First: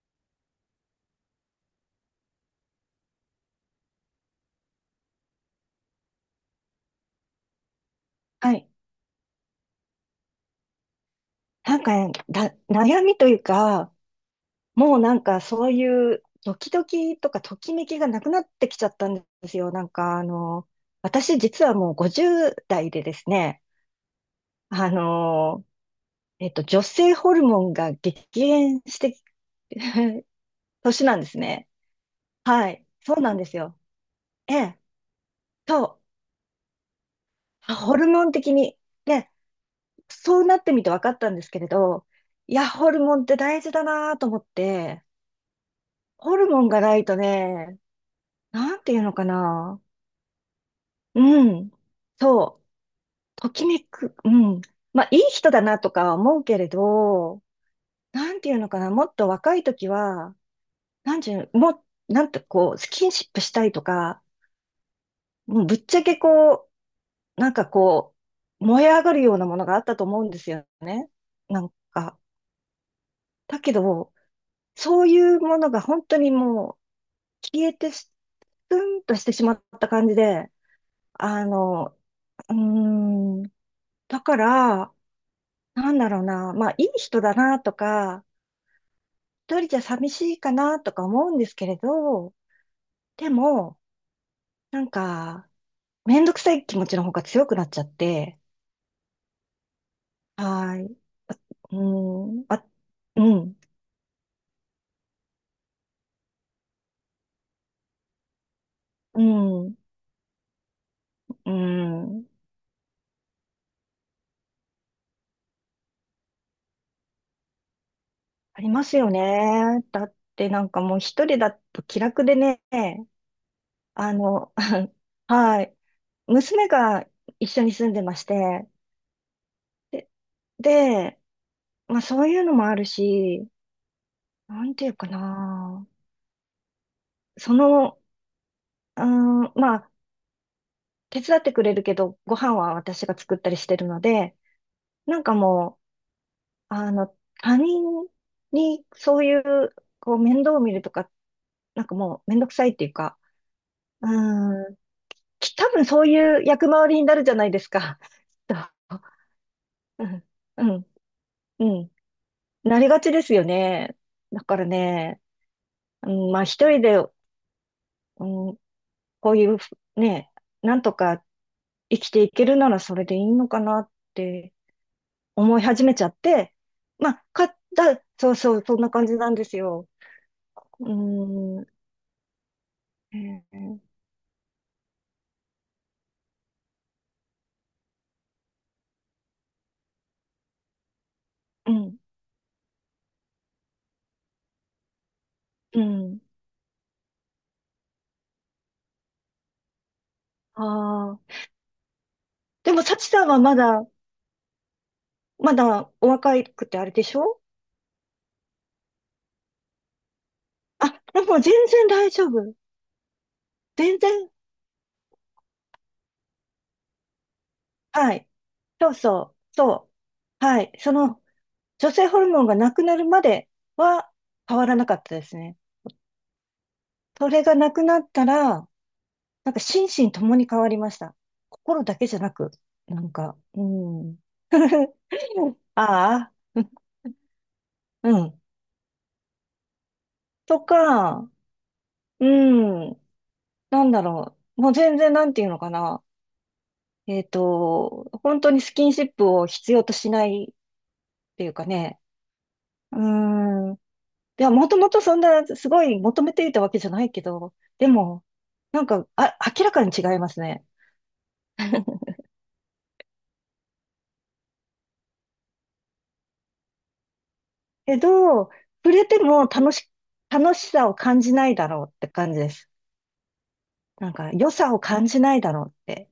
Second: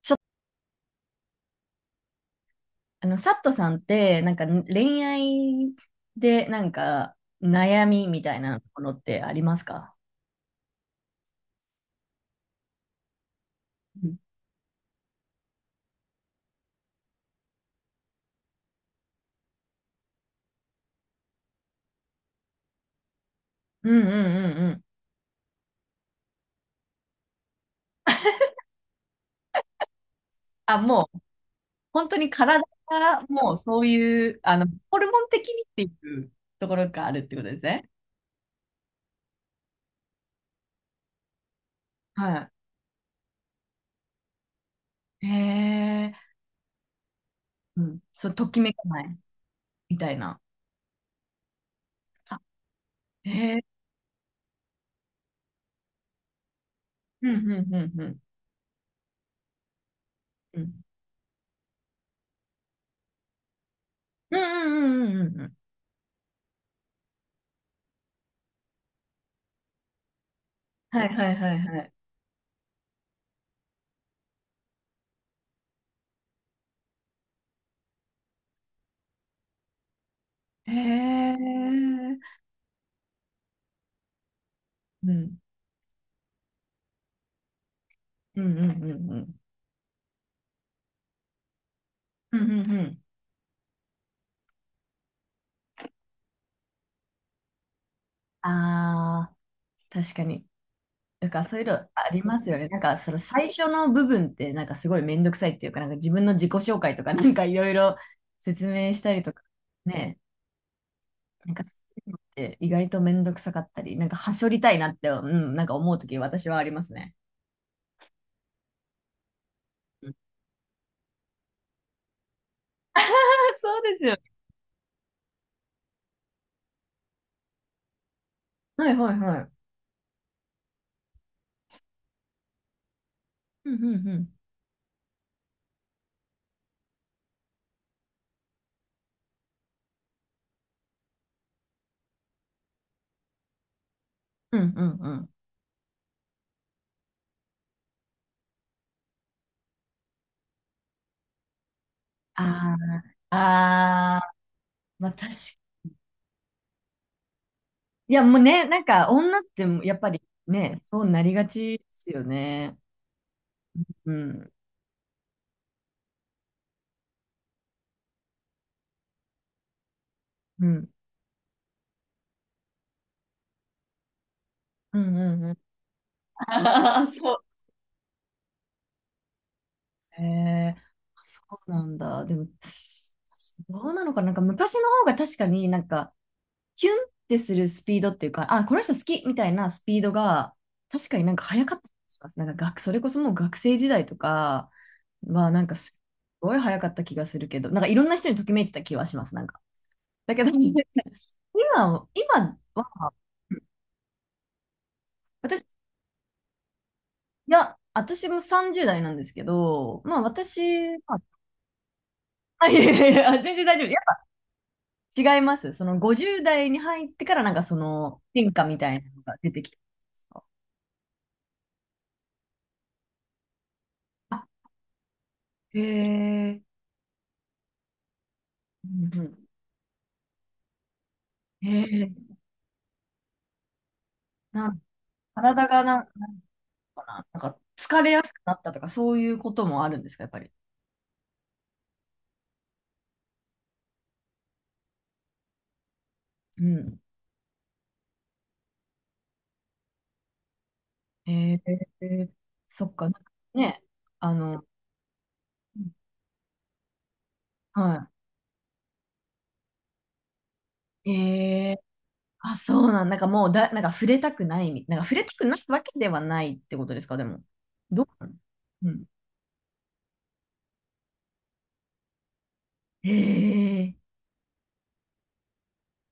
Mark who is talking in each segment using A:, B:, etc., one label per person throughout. A: ちょっと、サットさんって、なんか恋愛で、なんか悩みみたい
B: は
A: な
B: い。
A: ものってありますか？
B: 悩みというか、
A: うん
B: もうなんかそういうドキドキとかときめきがなくなってきちゃったんですよ。私実はもう50代でですね、
A: うんうんうんうん。
B: あの、女性ホルモンが激減して
A: あ、
B: 年
A: も
B: な
A: う、
B: んですね。
A: 本当に体
B: はい。そう
A: が、
B: なんで
A: も
B: す
A: う
B: よ。
A: そういう、
B: ええ。
A: ホルモン的にって
B: そ
A: いうところがあるってことです
B: う。
A: ね。
B: ホルモン的に。で、そうなってみて分かったんですけれど、
A: は
B: いや、ホルモンって大事だなと思って、
A: い。へえ、
B: ホルモンがないとね、
A: うん。そう、ときめ
B: な
A: か
B: んていう
A: な
B: の
A: い、
B: かな。
A: みたいな。
B: うん。
A: あ、
B: そう。
A: へ
B: と
A: え、
B: きめく。うん。まあ、いい人だなとかは思うけれ
A: う
B: ど、
A: んうんうんうん。
B: なんていうのかな。もっと若い時は、
A: うん。
B: なんていうもう、なんてこう、スキンシップしたいとか、
A: うんうんうんうんうんうん。
B: もうぶっちゃけこう、なんかこう、燃え上がるようなものがあったと思うんですよ
A: はい
B: ね。
A: はいはい
B: なん
A: はい。
B: か。だけど、そういうものが本当にもう消えて、スンとしてしまった感じで、
A: へえ、う
B: あの、
A: ん。
B: うーん、だから、
A: うん
B: なんだろうな、まあ、いい人だなとか、
A: うんうんうん。
B: 一人じゃ寂しいかなとか思うんですけれど、
A: うんうんうん。
B: でも、なんか、めんどくさい気持ちの方が強くなっちゃって、
A: ああ、確かに。
B: はーい。
A: なん
B: あ
A: かそういうのあり
B: う
A: ま
B: ん、
A: すよ
B: あ、
A: ね。なんかその
B: う
A: 最
B: ん、
A: 初の部分ってなんかすごいめんどくさいっていうか、なんか自分の自己紹介とかなんかいろいろ説明した
B: う
A: りとか
B: ん、
A: ね、
B: う
A: なんかそういうのっ
B: ん。
A: て意外とめんどくさかったり、なんかはしょりたいなって、うん、なんか思うとき私はありますね。
B: ありますよね。だ
A: うん
B: ってなんかもう一人だと気楽でね、
A: そうですよ
B: あ
A: ね。
B: の、はい。娘が一緒に住んでまして、
A: はいはいはい。
B: で、で、まあそういうのもあるし、
A: うんうんうん。
B: なんていうかな。その、うーん、まあ、手伝ってくれるけど、ご飯は私が作ったりしてるので、
A: うんうんう
B: なん
A: ん。
B: かもう、あの、他人にそういう、こう、面倒を見るとか、なんかもう、面
A: あ
B: 倒くさいっていうか、
A: あ、
B: う
A: ああ、
B: ーん、
A: まあ確かに。
B: 多分そういう役回りになるじゃないですか。
A: いやもう
B: きっ
A: ね、なん
B: と
A: か女ってやっ
B: う
A: ぱり
B: ん、う
A: ね、
B: ん、
A: そうなりが
B: う
A: ちで
B: ん。
A: すよね。
B: なりがちですよね。
A: う
B: だ
A: ん。
B: からね、うん、まあ、一人で、うん、こういう、ね、
A: う
B: なん
A: ん。
B: とか生きていけるならそれでいいのかなって、
A: うんうんうん
B: 思い始めちゃって、
A: あ
B: ま
A: ー
B: あ、
A: そ
B: 買った、そうそう、そんな感じなんですよ。
A: う。えー、
B: う
A: そ
B: ーん、
A: うなんだ。でも、
B: え
A: ど
B: ー
A: うなのかな、なんか昔の方が確かになんか、キュンってするスピードっていうか、あ、この人好きみたいなスピードが、確かになんか早
B: う
A: かった気
B: ん、
A: がします。なんかそれこそもう学生時代とかは、なんか
B: う
A: す
B: ん。
A: ごい早かった気がするけど、なんかいろんな人にときめいてた気はします、なんか。だけど、
B: ああ。
A: 今
B: でも、幸
A: は、
B: さんはまだ、ま
A: 私
B: だお若くてあれでしょ。
A: いや、私も30代なんですけど、まあ私、
B: あ、
A: まあ、
B: でも全然大丈夫。
A: あいやいやいや、全然大丈夫。や
B: 全
A: っ
B: 然、
A: ぱ違います。その50代に入ってからなんかそ
B: は
A: の
B: い。
A: 変化み
B: そ
A: た
B: う
A: いな
B: そ
A: のが
B: う、
A: 出てき
B: そ
A: てんですか？
B: う。はい。その、女性ホルモンがなくなるまでは
A: あ、
B: 変わらなかったですね。
A: へえ、
B: それがなくなったら、
A: うんう
B: なんか心身ともに変わりました。
A: ん、
B: 心だ
A: へ
B: け
A: え、
B: じゃなく、なんか、うん。
A: なん、体が
B: ああ、
A: なんか疲れ
B: う
A: やすく
B: ん。
A: なったとかそういうこともあるんですか、やっぱり。
B: とか、うん、なんだろう。もう全然なんていうのかな。
A: うん。
B: えっと、本当にスキンシップを必要としないっ
A: へ
B: ていうかね。
A: え、そっ
B: う
A: か、なんか
B: ーん。い
A: ね、あ
B: や、
A: の、
B: もともとそんなすごい求めていたわけじゃないけど、で
A: は
B: も、なんか、あ、明らかに違いますね。
A: い。へえあ、そうなん、なんかもうだ、なんか触れたくないみ、なんか触れたくないわけではないってことですか、でも。
B: け
A: どうなの
B: ど、
A: う
B: 触
A: ん。
B: れても楽し、楽しさを感じないだろうって感じです。
A: へえ、
B: なんか、良さを感じないだろうって。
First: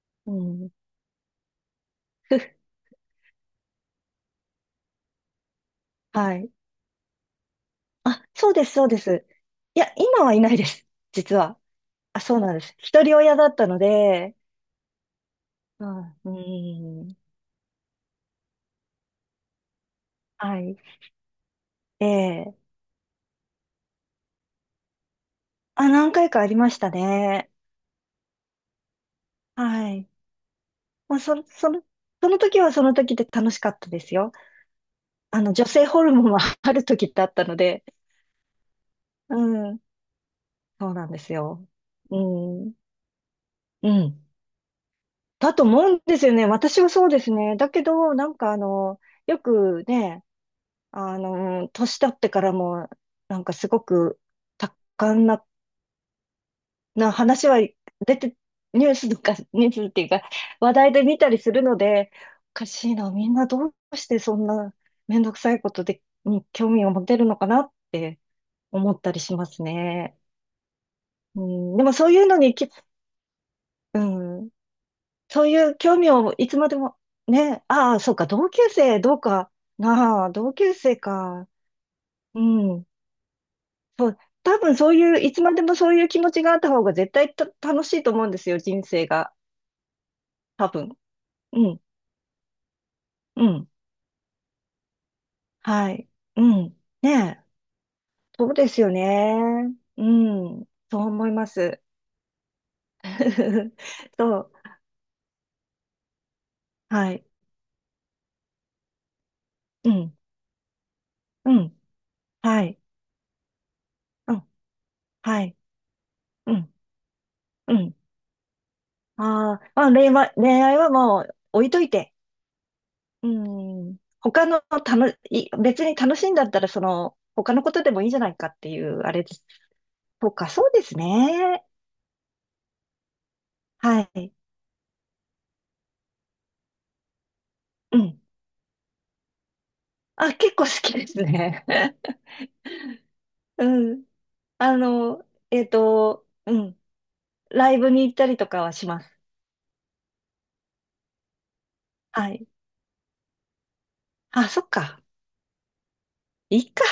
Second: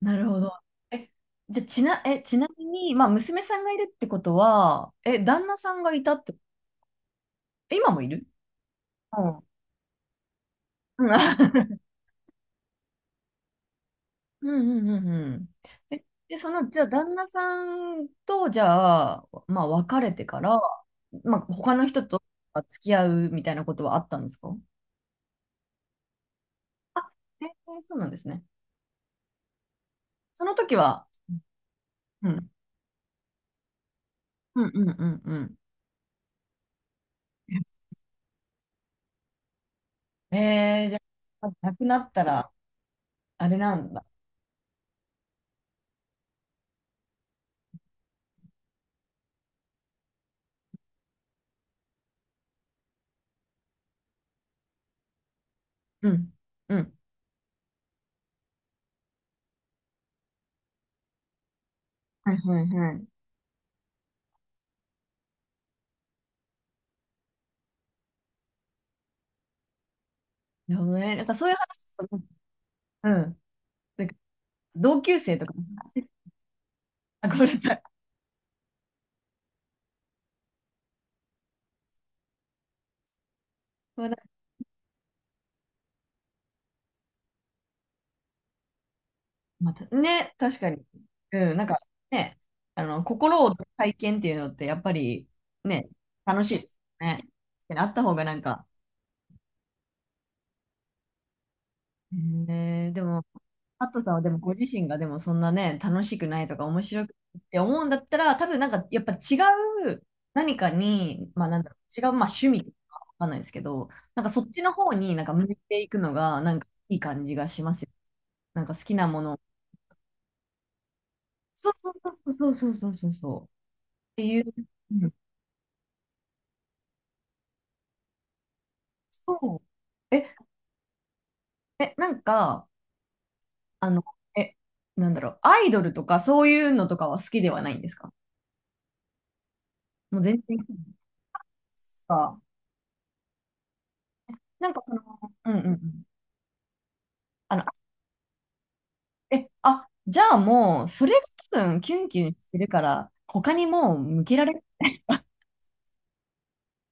A: なる
B: う
A: ほど。
B: ん。
A: え、じゃあ、ちなみ に、まあ、娘さんがいるってことは、え、旦那さんがいたって、
B: はい。
A: え今もい
B: あ、
A: る
B: そうです、そうで
A: う
B: す。
A: ん。うん
B: いや、今はいないです、実は。あ、そうなんです。一人親だったので、
A: うんうんうんうん。
B: う
A: え、
B: ん、う
A: で、その、じゃあ、旦
B: ん、
A: 那さんと、じゃあ、まあ、別れてから、
B: はい。
A: まあ、他の人と
B: ええ。
A: 付き合うみたいなことはあったんですか
B: あ、何回かありました
A: あ、えー
B: ね。
A: そうなんですね。
B: はい。
A: その時は、
B: まあ、そ、その、
A: う
B: その
A: ん。
B: 時はその時で楽しかったですよ。
A: うんうんうん
B: あ
A: う
B: の、女性ホルモンは ある時ってあったので、うん、
A: ん。え
B: そ
A: ー、
B: う
A: じゃ
B: なんです
A: あ、
B: よ。
A: なくなっ
B: う
A: たら、
B: ん、
A: あれな
B: う
A: んだ。
B: ん。だと思うんですよね。私はそうですね。だけど、なんかあの、よくね、あの、年取ってからも、なんかすごく多感な、
A: うん。うん。
B: な話は出て、ニュースとか、ニュースっていうか、話題で見たりするので、
A: はい
B: お
A: は
B: か
A: い
B: し
A: は
B: い
A: い。
B: な、みんなどうしてそんなめんどくさいことで、に興味を持てるのかなって思ったりしますね。
A: なるほどね。なんか
B: う
A: そういう
B: ん、で
A: 話ち
B: も
A: ょっ
B: そう
A: と、
B: いうのにき、
A: うん。
B: う
A: なんか
B: ん、
A: 同級生
B: そ
A: と
B: う
A: か
B: い
A: の
B: う興
A: 話、
B: 味をいつまでも、
A: あ、ごめんな
B: ね、
A: さい。
B: ああ、そうか、同級生か。うん。
A: ご
B: そ
A: めんな
B: う、
A: さい
B: 多分そういう、いつまでもそういう気持ちがあった方が絶対た楽しいと思うんですよ、人生が。
A: また、ね、確
B: 多
A: かに。
B: 分。
A: うん、なん
B: う
A: か
B: ん、
A: ね、
B: う
A: 心を
B: ん、
A: 体験っていうのって、やっぱりね、
B: はい、う
A: 楽しいで
B: ん。
A: すよ
B: ね
A: ね。
B: え、
A: 確かにあった方がなん
B: そう
A: か、
B: ですよね。うん、そう思います。
A: ねえでも、アットさんはで
B: そ
A: も
B: う、
A: ご自身がでもそんなね、楽しくないとか面白
B: は
A: く
B: い、
A: ないって思うんだったら、多分なんかやっぱ違
B: う
A: う
B: ん、
A: 何かに、まあ
B: う
A: なんだろ
B: ん、
A: う、違う、まあ趣
B: は
A: 味と
B: い、
A: かわかんないですけど、なんか
B: う
A: そ
B: ん、
A: っちの方になんか
B: は
A: 向
B: い、
A: いていくのが
B: う
A: なんか
B: ん、
A: いい感じがし
B: う
A: ますよね。
B: ん。
A: なんか好きなものを。
B: あーまあ、恋愛はもう置い
A: そう
B: とい
A: そう
B: て。
A: そうそうそうそうそう
B: う
A: そう。っ
B: ん、
A: てい
B: 他
A: う。
B: の
A: うん
B: 楽、い別に楽しいんだったら、その、他のことでもいいんじゃないかっていう、あれです。
A: そう。
B: と
A: え、
B: か、そうですね。
A: なんか、あの、
B: はい。
A: え、なんだろう、アイドルとかそういうのとかは好きではないんです
B: う
A: か？
B: ん。
A: もう
B: あ、
A: 全
B: 結
A: 然。
B: 構好きですね。うん。
A: なんかその、うんうんうん。
B: うん。
A: あの、
B: ラ
A: あ
B: イブに行ったりとかはします。
A: え、あ、じゃあもう、それが多分キュンキュ
B: は
A: ン
B: い。
A: してるから、他にもう向けら
B: あ、
A: れて
B: そっか。いいか。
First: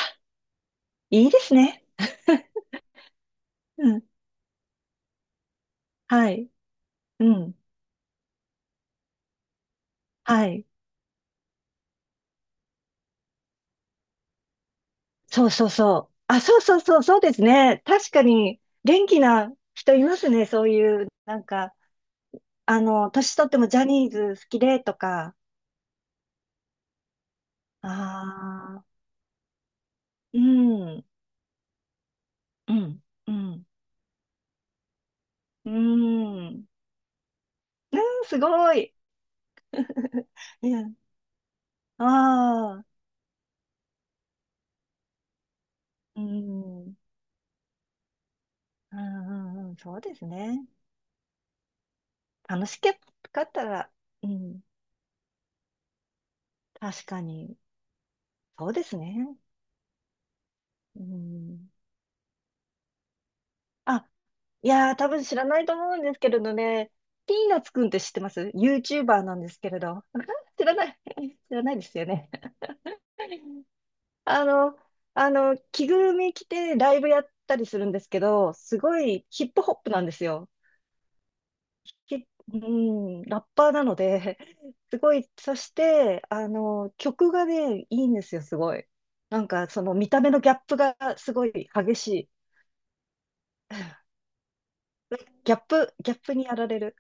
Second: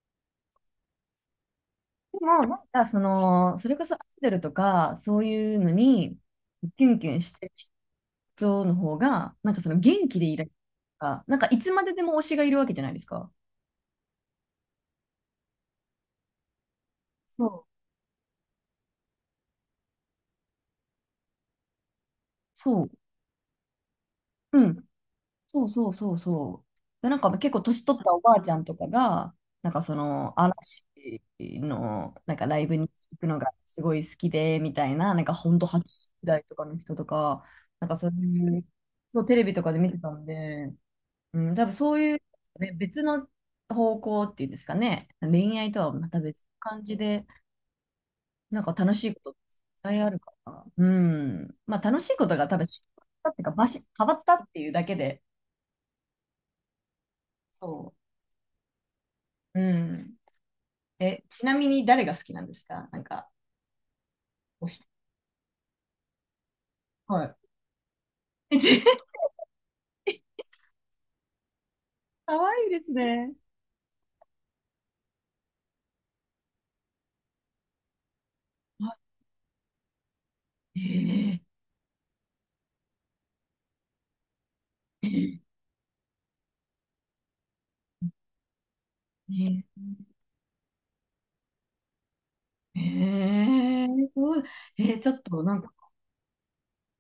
B: いいですね。
A: も、なん かその、それこ
B: う
A: そア
B: ん。
A: イドルとか、そういうのに、
B: はい。
A: キュンキュン
B: う
A: してる
B: ん。
A: 人の方が、なんかその元気でいら
B: は
A: れる
B: い。
A: とか、なんかいつまででも推しがいるわけじゃないですか。
B: そうです
A: そう。
B: ね。確かに、元気な人いますね。そういう、なんか、あ
A: そう。
B: の、年取ってもジャニーズ好き
A: う
B: で
A: ん。
B: とか。
A: そうそうそうそう。で、なんか結構年取ったおばあちゃんと
B: あ
A: か
B: あ、
A: が、なんかその
B: う
A: 嵐
B: ん、
A: のなんかライ
B: う
A: ブに
B: ん、
A: 行く
B: う
A: のが
B: ん。
A: すごい好きで、みたいな、なんかほんと
B: う
A: 80代
B: ー
A: とか
B: ん。
A: の人とか、なんか
B: う
A: そう
B: んす
A: いう、
B: ごい。
A: そうテレビとかで見てたん
B: う
A: で、
B: ん。
A: うん、多分そういう、ね、
B: ああ、
A: 別の方向っていうんですかね、恋愛とはまた
B: う
A: 別の感じ
B: ん。
A: で、なんか楽
B: うん
A: しいことっていっ
B: うんうん。
A: ぱ
B: そ
A: い
B: う
A: あ
B: で
A: る
B: す
A: から、
B: ね。
A: うん、まあ楽しいことが多分、
B: 楽
A: っ
B: しけ
A: てい
B: か
A: うか、
B: った
A: 場所
B: ら、
A: 変わっ
B: う
A: たって
B: ん。
A: いうだけで、
B: 確かに。
A: そう。
B: そうですね。
A: うん。
B: う
A: え、ちなみ
B: ん。
A: に誰が好きなんですかなんか、
B: あ、い
A: 推して。
B: やー、多分知らないと思うんですけれどね。ピ
A: は
B: ーナッツくんって知ってます？
A: い。
B: YouTuber なんですけれど。知らない。知らないですよね。
A: かわい いですね。
B: あの、あの、着ぐるみ着てライブやったりするんですけど、す
A: あ
B: ごいヒップホップなんですよ。
A: え
B: き、うん、ラッパーなので、す
A: ー、
B: ごい、
A: え
B: そして、あの、曲がね、いいんですよ、すごい。なんか、
A: ー、
B: その見た目のギャップがすごい激しい。
A: え ー、そう、えー、ちょっと
B: ギ
A: な
B: ャッ
A: んか、
B: プ、ギャップにやられる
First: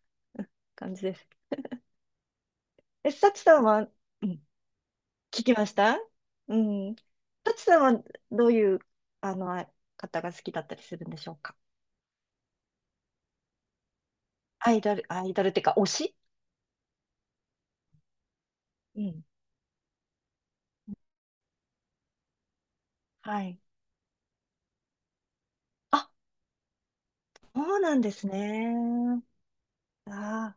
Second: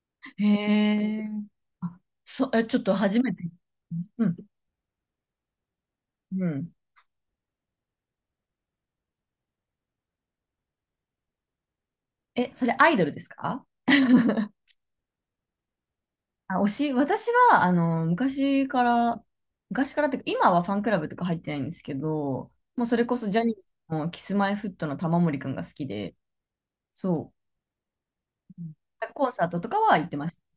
B: 感じで
A: え
B: す。
A: ー、あ、そう、え、ちょっと
B: え、
A: 初
B: サ
A: め
B: チ
A: て。
B: さんは、う
A: うん、
B: ん、聞きました。
A: う
B: う
A: ん。
B: ん。サチさんはどういう、あの、方が好きだったりするんでしょうか。
A: え、それアイドルですか？
B: アイドル、アイドルっていうか、推し。
A: あ、推し、私は、昔か
B: うん。
A: ら、昔からっていうか、今はファンクラブとか入ってないんですけど、もうそれこそジ
B: は
A: ャニー
B: い。
A: ズのキスマイフットの玉森くんが好き
B: あ、
A: で、そう。
B: そうなんです
A: うん
B: ね。
A: コンサートとかは行ってました。
B: あ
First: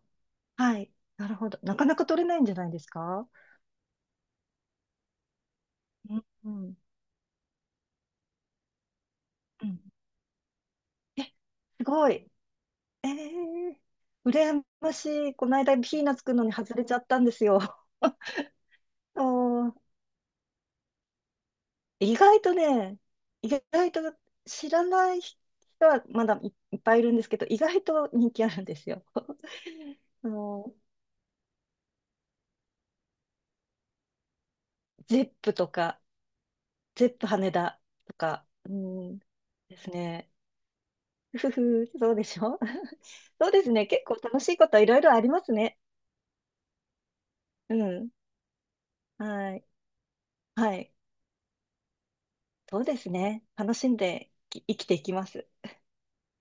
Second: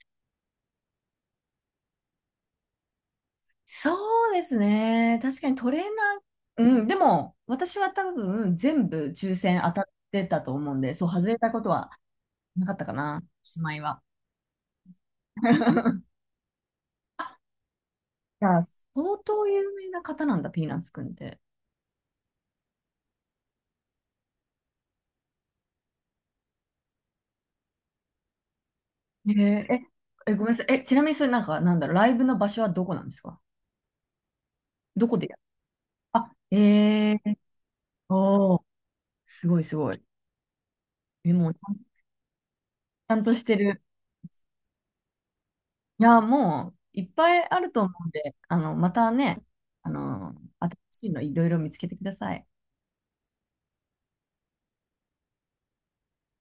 B: あ。はい。なるほど。なかなか取れないんじゃないですか。
A: そうですね。確かにトレー
B: うん。う
A: ナ
B: ん
A: ー、うん、でも私は多分全部抽選
B: う
A: 当
B: ん
A: たってたと思うんで、そう
B: え、
A: 外れたこと
B: す
A: は
B: ごい。
A: なかったか
B: え
A: な、しま
B: ー、
A: いは。
B: 羨ましい。この間ピーナッツ くんのに外れちゃったんですよ。
A: じゃあ、相当
B: お
A: 有名
B: ー、
A: な方なんだ、ピーナッツくんって。
B: 意外とね、意外と知らない人はまだい、いっぱいいるんですけど、意外と人気あるんですよ。
A: えー え、
B: あ
A: え、ごめんなさい。
B: の、
A: え、ちなみにそれなんか、なんだろう、ライブの場所はどこなんですか？どこ
B: ゼ
A: で
B: ッ
A: やる
B: プとか、
A: あ、
B: ゼ
A: え
B: ップ
A: ー、
B: 羽田とか、
A: おー、
B: うん、
A: すごいす
B: です
A: ごい。
B: ね。
A: え、も
B: ふ
A: うち
B: ふ、そうでしょ。
A: ゃんと し
B: そう
A: て
B: です
A: る
B: ね。結構楽しいこといろいろありますね。
A: いや、もういっぱいある
B: う
A: と思う
B: ん。
A: んで、またね、
B: はい。は
A: 新
B: い。
A: しいのいろいろ見つけてください。
B: そうですね。楽しんで生きていきます。